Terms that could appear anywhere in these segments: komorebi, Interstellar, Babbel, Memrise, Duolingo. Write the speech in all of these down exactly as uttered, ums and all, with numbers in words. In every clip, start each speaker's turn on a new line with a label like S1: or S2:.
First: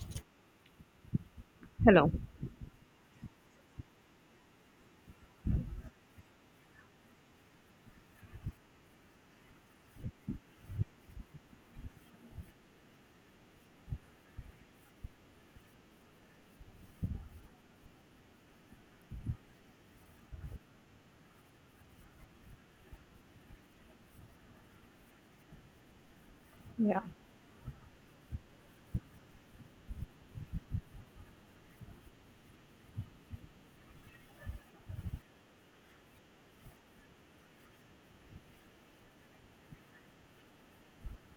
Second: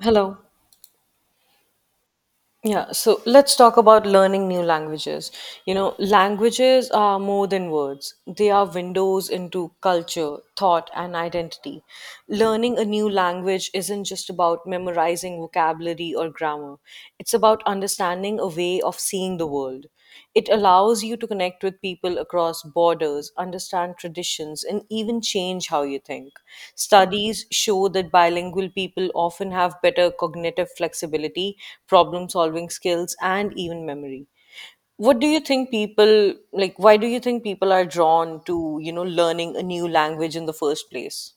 S1: Hello.
S2: Hello.
S1: Yeah, so let's talk about learning new languages. You know, languages are more than words, they are windows into culture, thought, and identity. Learning a new language isn't just about memorizing vocabulary or grammar, it's about understanding a way of seeing the world. It allows you to connect with people across borders, understand traditions, and even change how you think.
S2: Yeah.
S1: Studies show that bilingual people often have better cognitive flexibility, problem solving skills, and even memory. What do you think people like? Why do you think people are drawn to, you know, learning a new language in the first place?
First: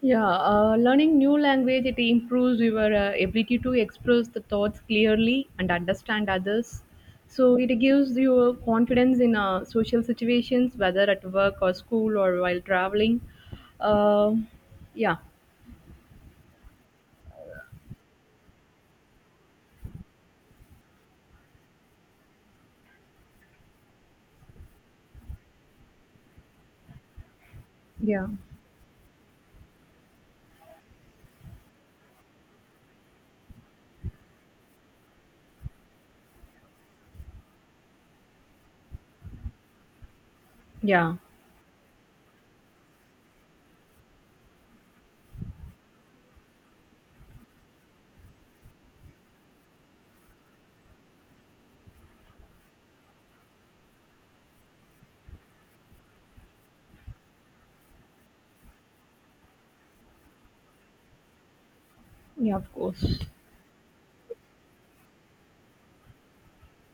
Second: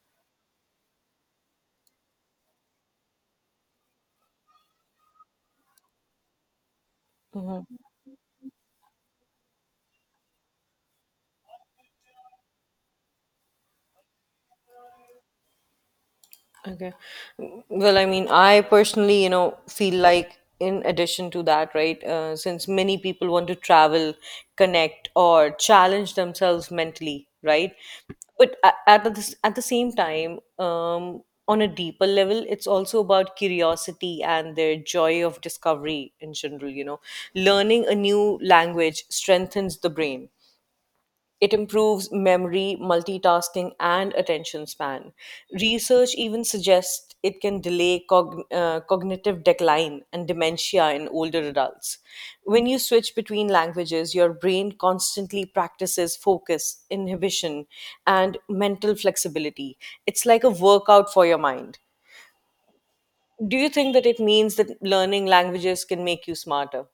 S2: Yeah, uh, Learning new language it improves your uh, ability to express the thoughts clearly and understand others. So it gives you uh, confidence in uh, social situations, whether at work or school or while traveling. Uh, yeah,
S1: Okay. Mm, well, I mean, I personally, you know, feel like in addition to that, right, uh, since many people want to travel, connect, or challenge themselves mentally, right?
S2: Yeah.
S1: But a- at the, At the same time, um, on a deeper level, it's also about curiosity and their joy of discovery in general, you know. Learning a new language strengthens the brain,
S2: yeah,
S1: it improves memory, multitasking, and attention span. Research even suggests it can delay cog- uh, cognitive decline and dementia in older adults. When you switch between languages, your brain constantly practices focus, inhibition, and mental flexibility. It's like a workout for your mind.
S2: yeah, of course.
S1: Do you think that it means that learning languages can make you smarter?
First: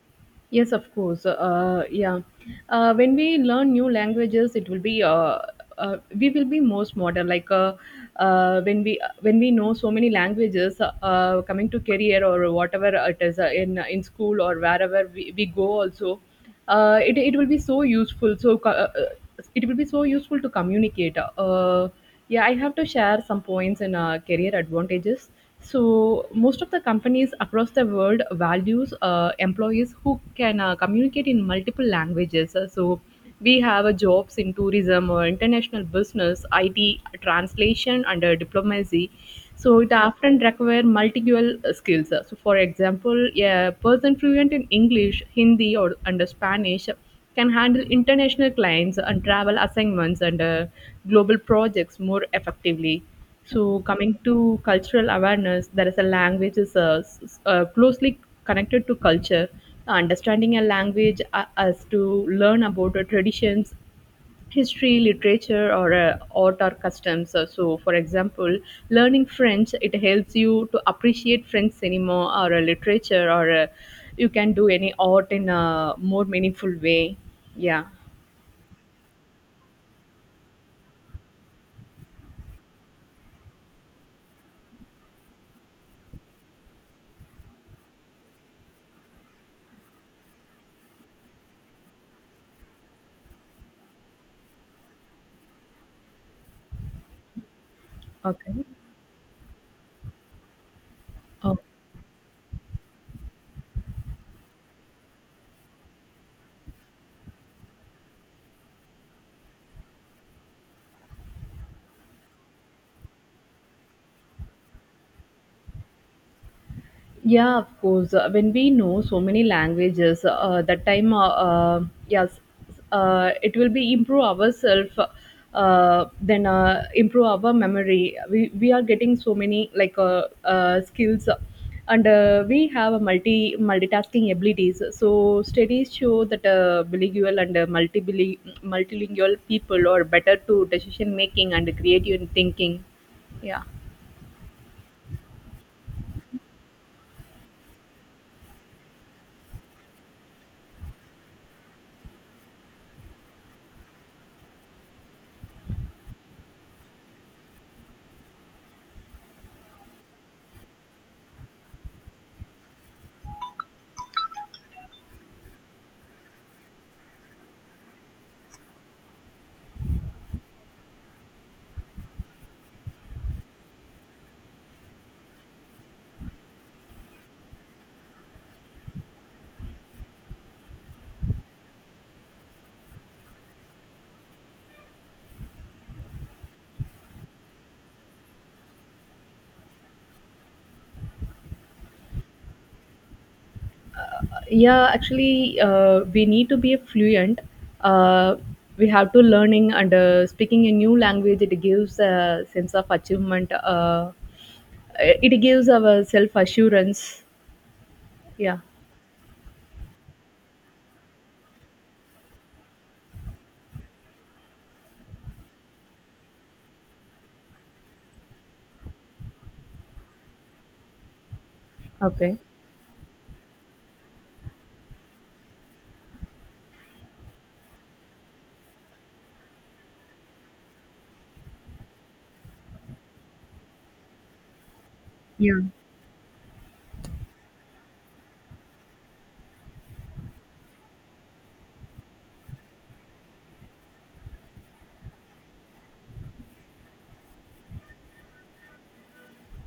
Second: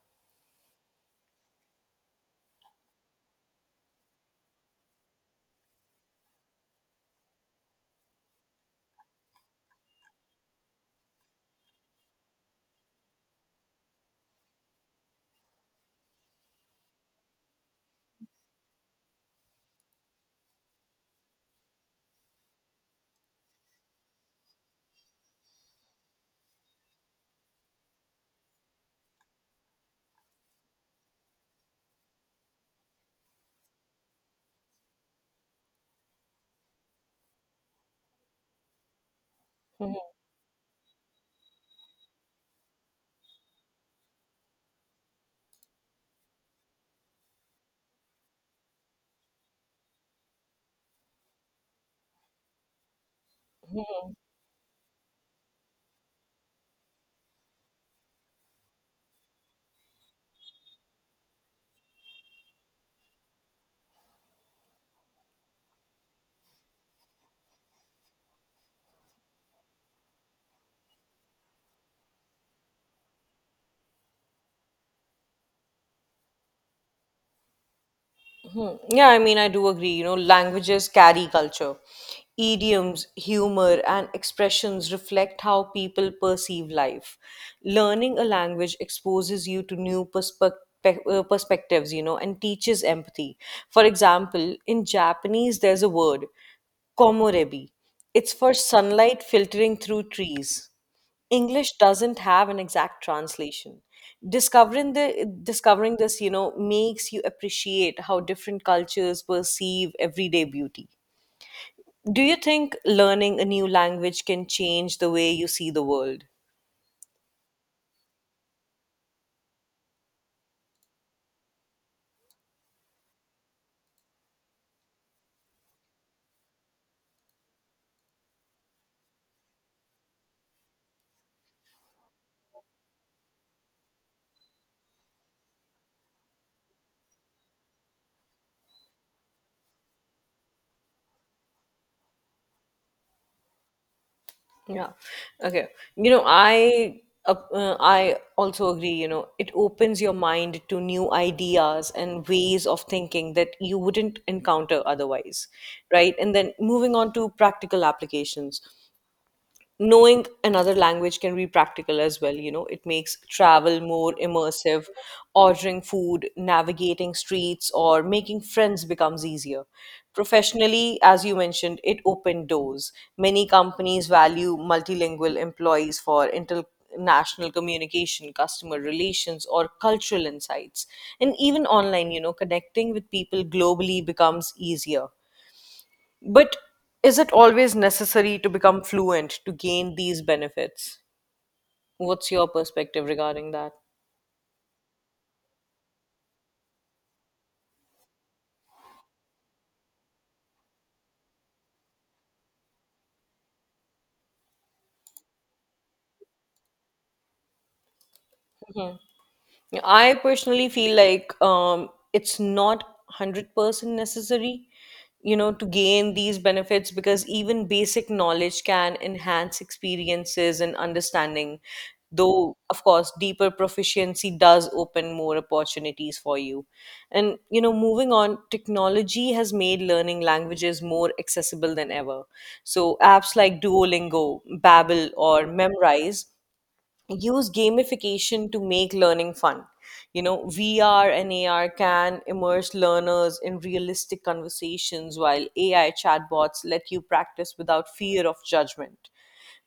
S2: Yes, of course. Uh, uh, yeah. Uh, when we learn new languages, it will be uh, uh, we will be most modern. Like uh, uh, when we uh, when we know so many languages, uh, uh, coming to career or whatever it is uh, in in school or wherever we, we go also, uh, it it will be so useful. So co- uh, uh, it will be so useful to communicate. Uh, yeah, I have to share some points in uh, career advantages. So most of the companies across the world values uh, employees who can uh, communicate in multiple languages. Uh, So we have uh, jobs in tourism or international business, I T, translation, and uh, diplomacy. So it
S1: Hmm.
S2: often require multilingual uh, skills. Uh, So for example, a person fluent in English, Hindi, or under Spanish can handle international clients and travel assignments and uh, global projects more effectively. So, coming to cultural awareness, there is a language is uh, s- s- uh, closely connected to culture. Understanding a language uh, us to learn about the traditions history, literature, or uh, art or customs. Uh, So, for example, learning French it helps you to appreciate French cinema or uh, literature, or uh, you can do any art in a more meaningful way. Yeah.
S1: Hmm. Yeah, I mean, I do agree. You know, languages carry culture. Idioms, humor, and expressions reflect how people perceive life. Learning a language exposes you to new perspectives. Perspectives, you know, and teaches empathy. For example, in Japanese, there's a word, komorebi. It's for
S2: Okay.
S1: sunlight filtering through trees. English doesn't have an exact translation. Discovering the discovering this, you know, makes you appreciate how different cultures perceive everyday beauty. Do you think learning a new language can change the way you see the world?
S2: Yeah, of course. Uh, when we know so many languages, uh, that time, uh, uh, yes, uh, it will be improve ourselves. Uh, then uh, Improve our memory. We we are getting so many like uh, uh, skills, and uh, we have a multi multitasking abilities. So studies show that uh, bilingual and uh, multibili- multilingual people are better to decision making and creative thinking. Yeah.
S1: Yeah. Okay. You know, I uh, uh, I also agree, you know, it opens your mind to new ideas and ways of thinking that you wouldn't encounter otherwise, right? And then moving on to practical applications. Knowing another language can be practical as well, you know, it makes travel more immersive, ordering food, navigating streets, or making friends becomes easier. Professionally, as you mentioned, it opened doors. Many companies value multilingual employees for international communication, customer relations, or cultural insights. And even online, you know, connecting with people globally becomes easier, but is it always necessary to become fluent to gain these benefits? What's your perspective regarding that?
S2: yeah actually uh, We need to be fluent. uh, we have to learning and uh, speaking a new language it gives a sense of achievement. Uh, it gives our self assurance. Yeah.
S1: I personally feel like um, it's not one hundred percent necessary, you know, to gain these benefits, because even basic knowledge can enhance experiences and understanding,
S2: Okay.
S1: though, of course, deeper proficiency does open more opportunities for you. And, you know, moving on, technology has made learning languages more accessible than ever. So apps like Duolingo, Babbel, or
S2: yeah
S1: Memrise use gamification to make learning fun. You know, V R and A R can immerse learners in realistic conversations while A I chatbots let you practice without fear of judgment.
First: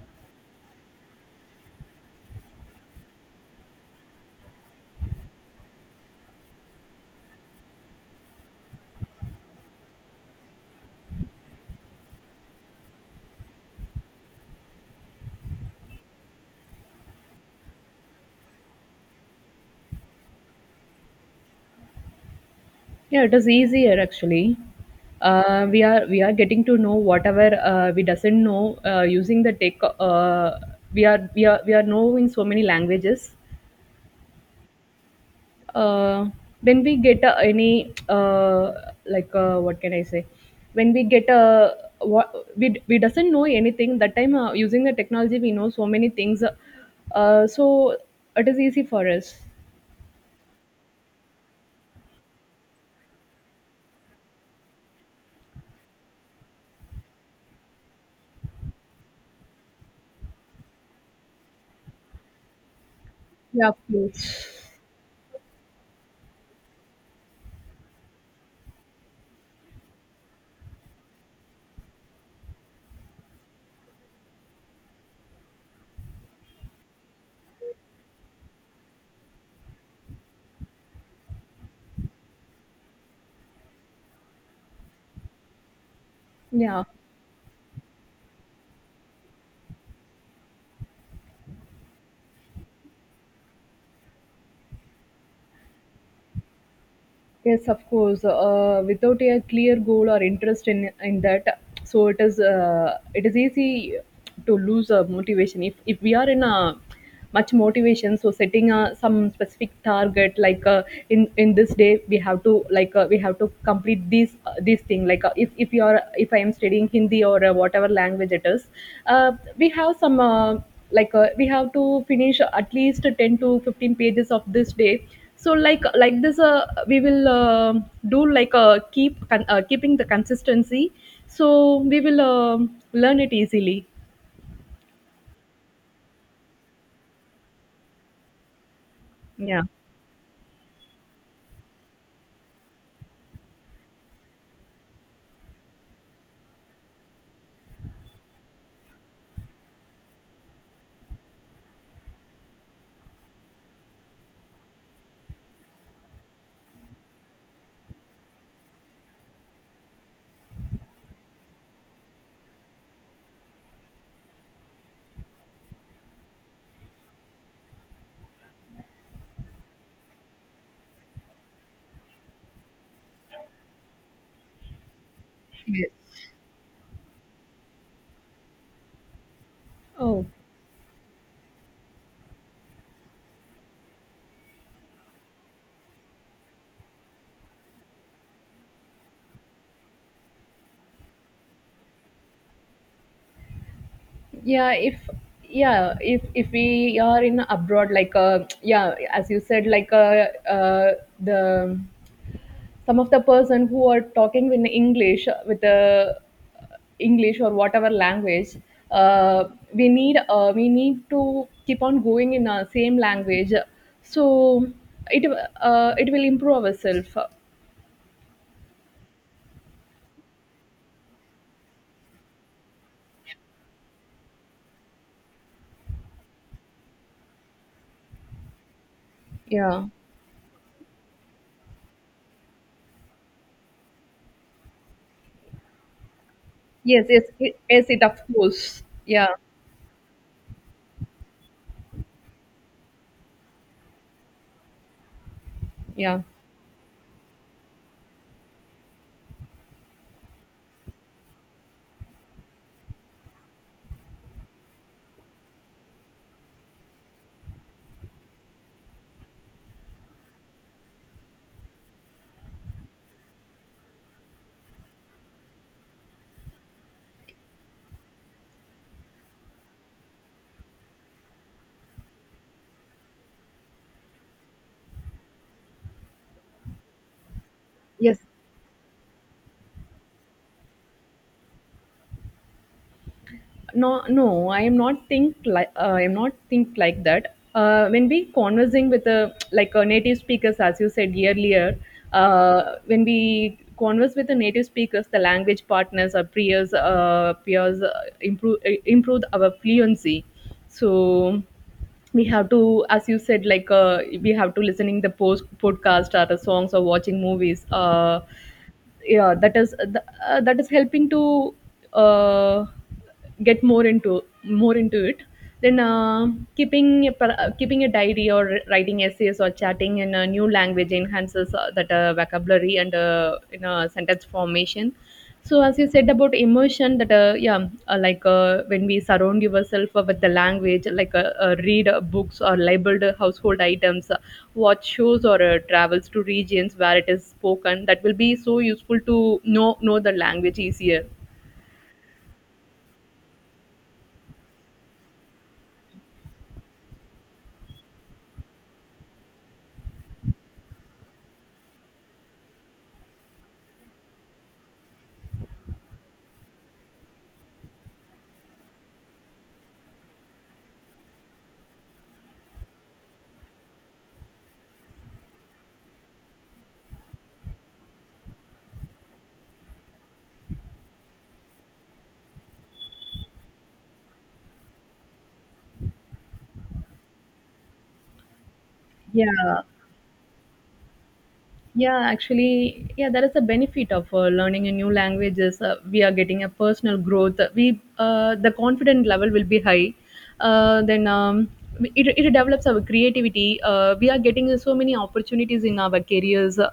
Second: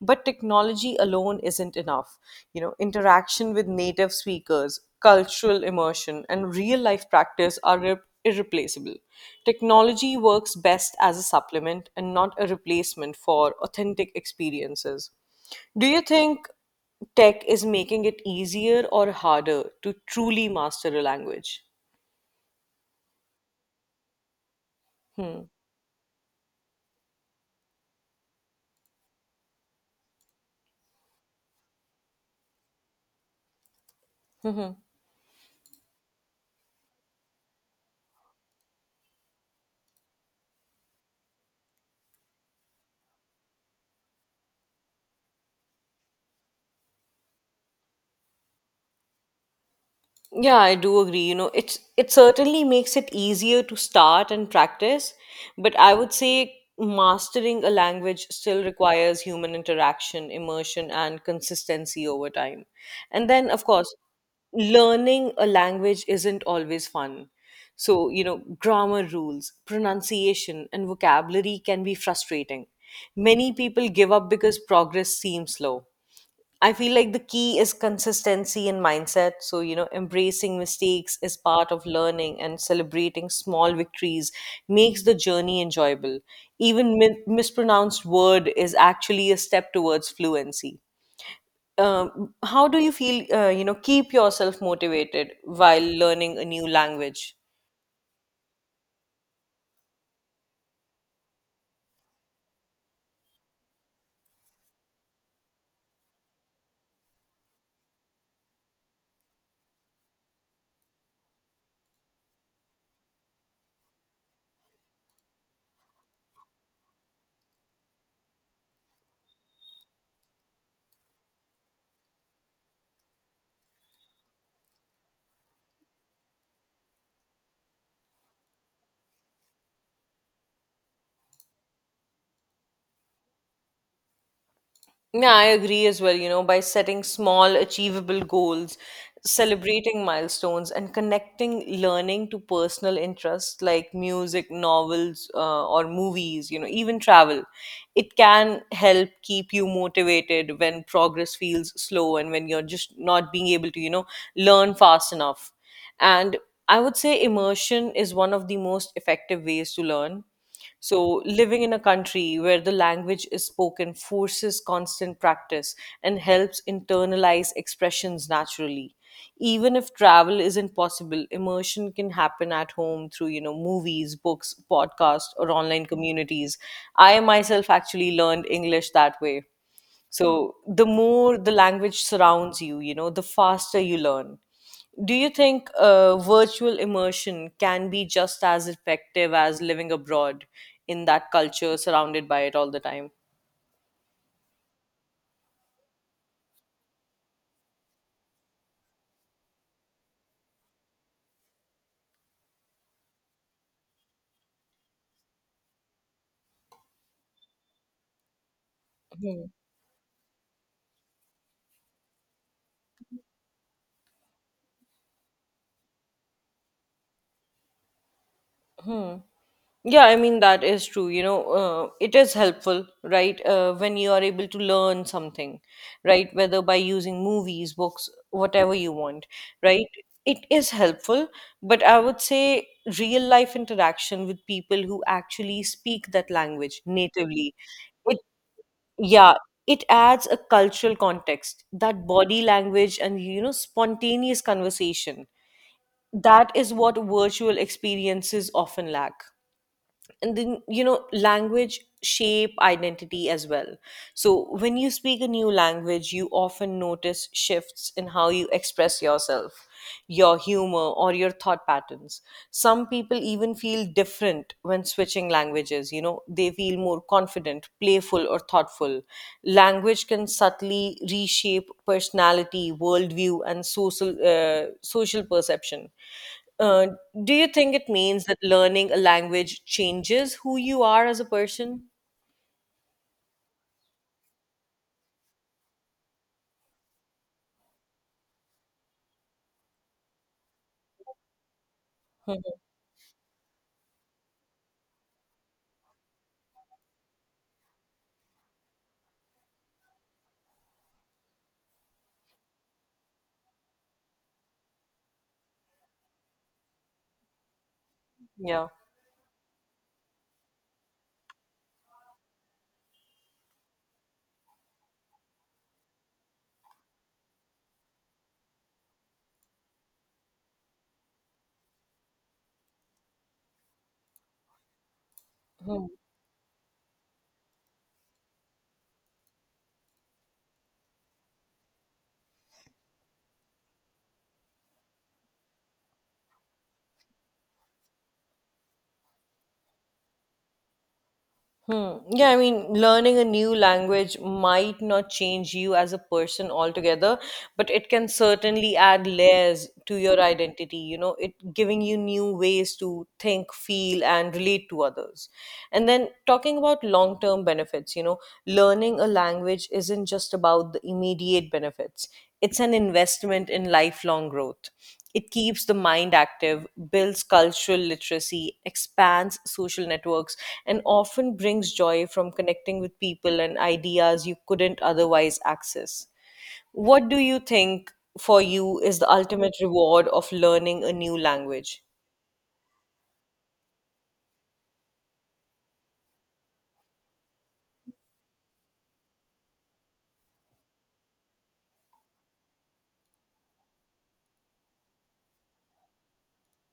S1: But technology alone isn't enough. You know, interaction with native speakers, cultural immersion, and real life practice are irre- irreplaceable. Technology works best as a supplement and not a replacement for authentic experiences. Do you think tech is making it easier or harder to truly master a language?
S2: yeah it is easier actually.
S1: Hmm.
S2: Uh, we are we are getting to know whatever uh, we doesn't know uh, using the tech. Uh, we are we are we are knowing so many languages. Uh, when we get uh, any uh, like uh, what can I say when we get a what we, d- We doesn't know anything that time uh, using the technology we know so many things. uh, so it is easy for us.
S1: Yeah, I do agree. You know, it's it certainly makes it easier to start and practice, but I would say mastering a language still requires human interaction, immersion, and consistency over time. And then, of
S2: Yeah,
S1: course,
S2: please.
S1: learning a language isn't always fun. So, you know, grammar rules, pronunciation, and vocabulary can be frustrating. Many people give up because progress seems slow. I feel like the key is consistency and mindset. So, you know, embracing mistakes is part of learning, and celebrating small victories makes the journey enjoyable.
S2: Yeah.
S1: Even mi- mispronounced word is actually a step towards fluency. Um, how do you feel, uh, you know, keep yourself motivated while learning a new language?
S2: Yes, of course. Uh, without a clear goal or interest in in that, so it is uh, it is easy to lose uh, motivation. If if we are in a much motivation, so setting a, some specific target like uh, in in this day we have to like uh, we have to complete this uh, this thing. Like uh, if if you are if I am studying Hindi or uh, whatever language it is, uh, we have some. Uh, like uh, we have to finish at least ten to fifteen pages of this day. So like like this uh, we will uh, do like uh, keep con- uh, keeping the consistency, so we will um learn it easily.
S1: Yeah, I agree as well. You know, by setting small, achievable goals,
S2: Yeah.
S1: celebrating milestones, and connecting learning to personal interests like music, novels, uh, or movies, you know, even travel, it can help keep you motivated when progress feels slow, and when you're just not being able to, you know, learn fast enough. And I would say immersion is one of the most effective ways to learn, so living in a country where the language is spoken forces constant practice and helps internalize expressions naturally. Even if travel isn't possible, immersion can happen at home through, you know, movies, books, podcasts, or online
S2: Yes.
S1: communities. I myself actually learned English that way,
S2: Oh.
S1: so the more the language surrounds you, you know, the faster you learn. Do you think uh, virtual immersion can be just as effective as living abroad in that culture, surrounded by it all the time?
S2: Yeah if yeah if if we are in abroad like uh yeah as you said like uh, uh the some of the person who are talking in english uh, with the english or whatever language, uh,
S1: Hmm.
S2: we need uh, we need to keep on going in our same language, so it uh, it will improve ourselves.
S1: Hmm. Yeah, I mean, that is true. You know, uh, it is helpful, right? Uh, when you are able to learn something, right? Whether by using movies, books, whatever you want, right?
S2: Yeah.
S1: It is helpful. But I would say real life interaction with people who actually speak that language
S2: yes yes
S1: natively,
S2: it- yes it of
S1: it,
S2: course. Yeah.
S1: yeah, it adds a cultural context, that body language, and, you know, spontaneous conversation.
S2: Yeah.
S1: That is what virtual experiences often lack. And then, you know, language shape identity as well. So when you speak a new language, you often notice shifts in how you express yourself, your humor, or your thought patterns. Some people even feel different when switching languages, you know, they feel more confident, playful, or thoughtful. Language can subtly reshape personality, worldview, and social uh, social perception. uh, do you think it
S2: Yes.
S1: means that learning a language changes who you are as a person?
S2: no no I am not think like uh, I am not think like that uh, When we conversing with a like a native speakers as you said earlier,
S1: Mhm.
S2: uh, when we converse with the native speakers the language partners or peers uh, peers uh, improve uh, improve our fluency. So we have to as you said like uh, we have to listening the post podcast or the songs or watching movies. uh,
S1: Yeah.
S2: yeah that is uh, that is helping to uh, get more into more into it. Then uh, keeping a, par- uh, keeping a diary or writing essays or chatting in a new language enhances uh, that uh, vocabulary and uh, in a sentence formation. So as
S1: Hmm.
S2: you said about emotion, that uh, yeah, uh, like uh, when we surround yourself uh, with the language, like uh, uh, read uh, books or labeled uh, household items, uh, watch shows or uh, travels to regions where it is spoken, that will be so useful to know know the language easier.
S1: Hmm. Yeah, I mean, learning a new language might not change you as a person altogether, but it can certainly add layers to your identity, you know, it giving you new ways to think, feel, and relate to others. And then talking about long term benefits, you know, learning a language isn't just about the immediate benefits, it's an investment in lifelong growth. It keeps the mind active, builds cultural literacy, expands social networks, and often brings joy from connecting with people and ideas you couldn't otherwise access. What do you think for you is the ultimate
S2: Yeah,
S1: reward of learning a new language?
S2: yeah actually yeah that is the benefit of uh, learning a new language is uh, we are getting a personal growth. We uh, The confident level will be high. Uh, then um, it, it develops our creativity. Uh, we are getting so many opportunities in our careers. Uh,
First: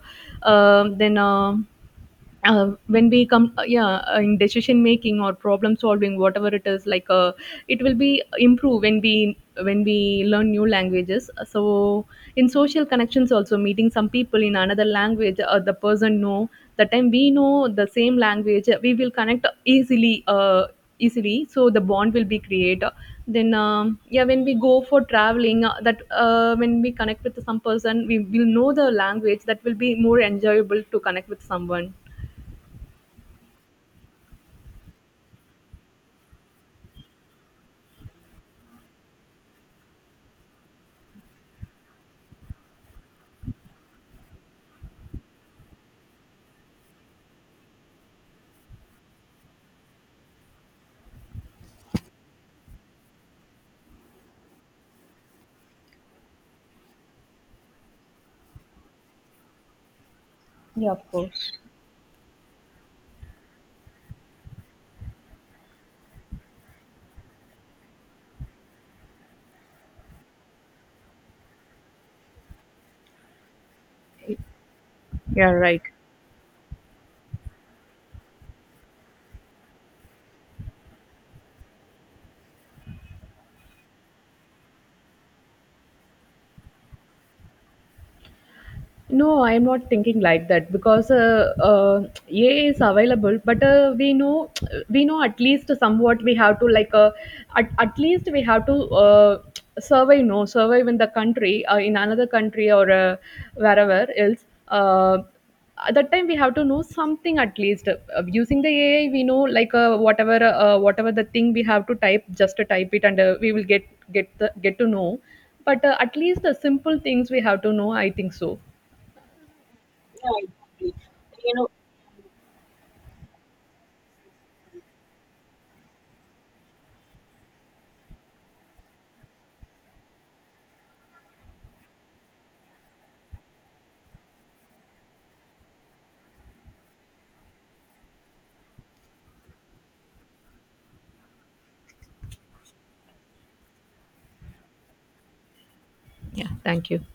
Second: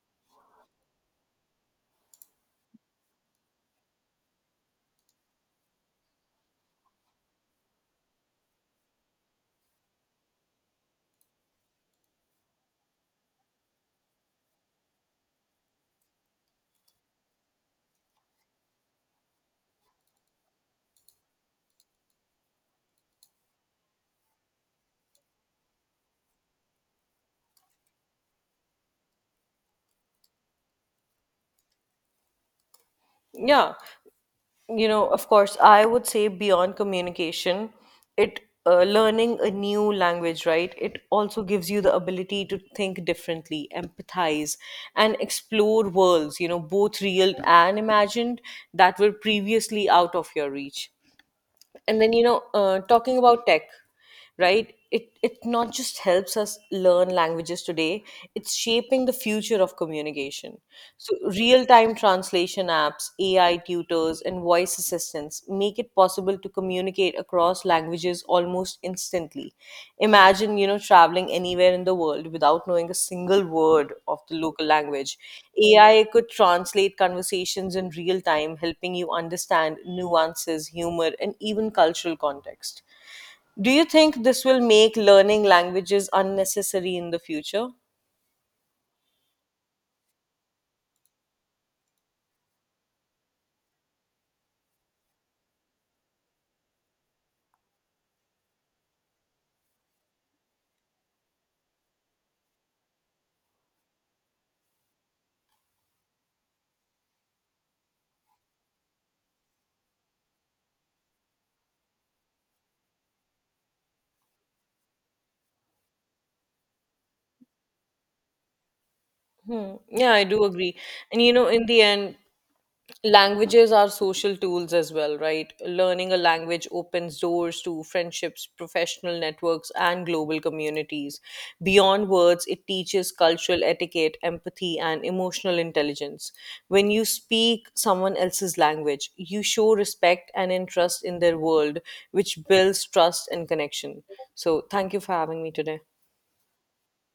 S2: um, then um uh, when we come uh, yeah uh, In decision making or problem solving whatever it is like uh, it will be improve when we when we learn new languages. Uh, so in social connections also, meeting some people in another language, uh, the person know the time we know the same language, uh, we will connect easily uh, easily so the bond will be created. Then um, yeah When we go for traveling, uh, that uh, when we connect with some person we will know the language, that will be more enjoyable to connect with someone.
S1: Yeah. You know, of course, I would say beyond communication, it uh, learning a new language, right, it also gives you the ability to think differently, empathize, and explore worlds, you know, both real and imagined, that were previously out of your reach. And then, you know, uh, talking about tech, right, it it not just helps us learn languages today, it's shaping the future of communication.
S2: Yeah, of
S1: So
S2: course.
S1: real time translation apps, AI tutors, and voice assistants make it possible to communicate across across languages almost instantly. Imagine, you know, traveling anywhere in the world without knowing a single word of the local language.
S2: Yeah, right.
S1: A I could translate conversations in real time, helping you understand nuances, humor, and even cultural context. Do you think this will make learning languages unnecessary in the future?
S2: No, I'm not thinking like that because uh, uh, A I is available, but uh, we know we know at least somewhat we have to like uh, at, at least we have to uh, survive. No Survive in the country uh, in another country or uh, wherever else. Uh, at that time we have to know something at least. Uh, using the A I we know like uh, whatever uh, whatever the thing we have to type, just to type it and uh, we will get get the, get to know. But uh, at least the simple things we have to know. I think so.
S1: Hmm. Yeah, I do agree. And you know, in the end, languages are social tools as well, right? Learning a language opens doors to friendships, professional networks, and global communities. Beyond words, it teaches cultural etiquette, empathy, and emotional intelligence. When you speak someone else's language, you show respect and interest in their world, which builds trust and connection. So thank you for having me today.
S2: Yeah, thank you.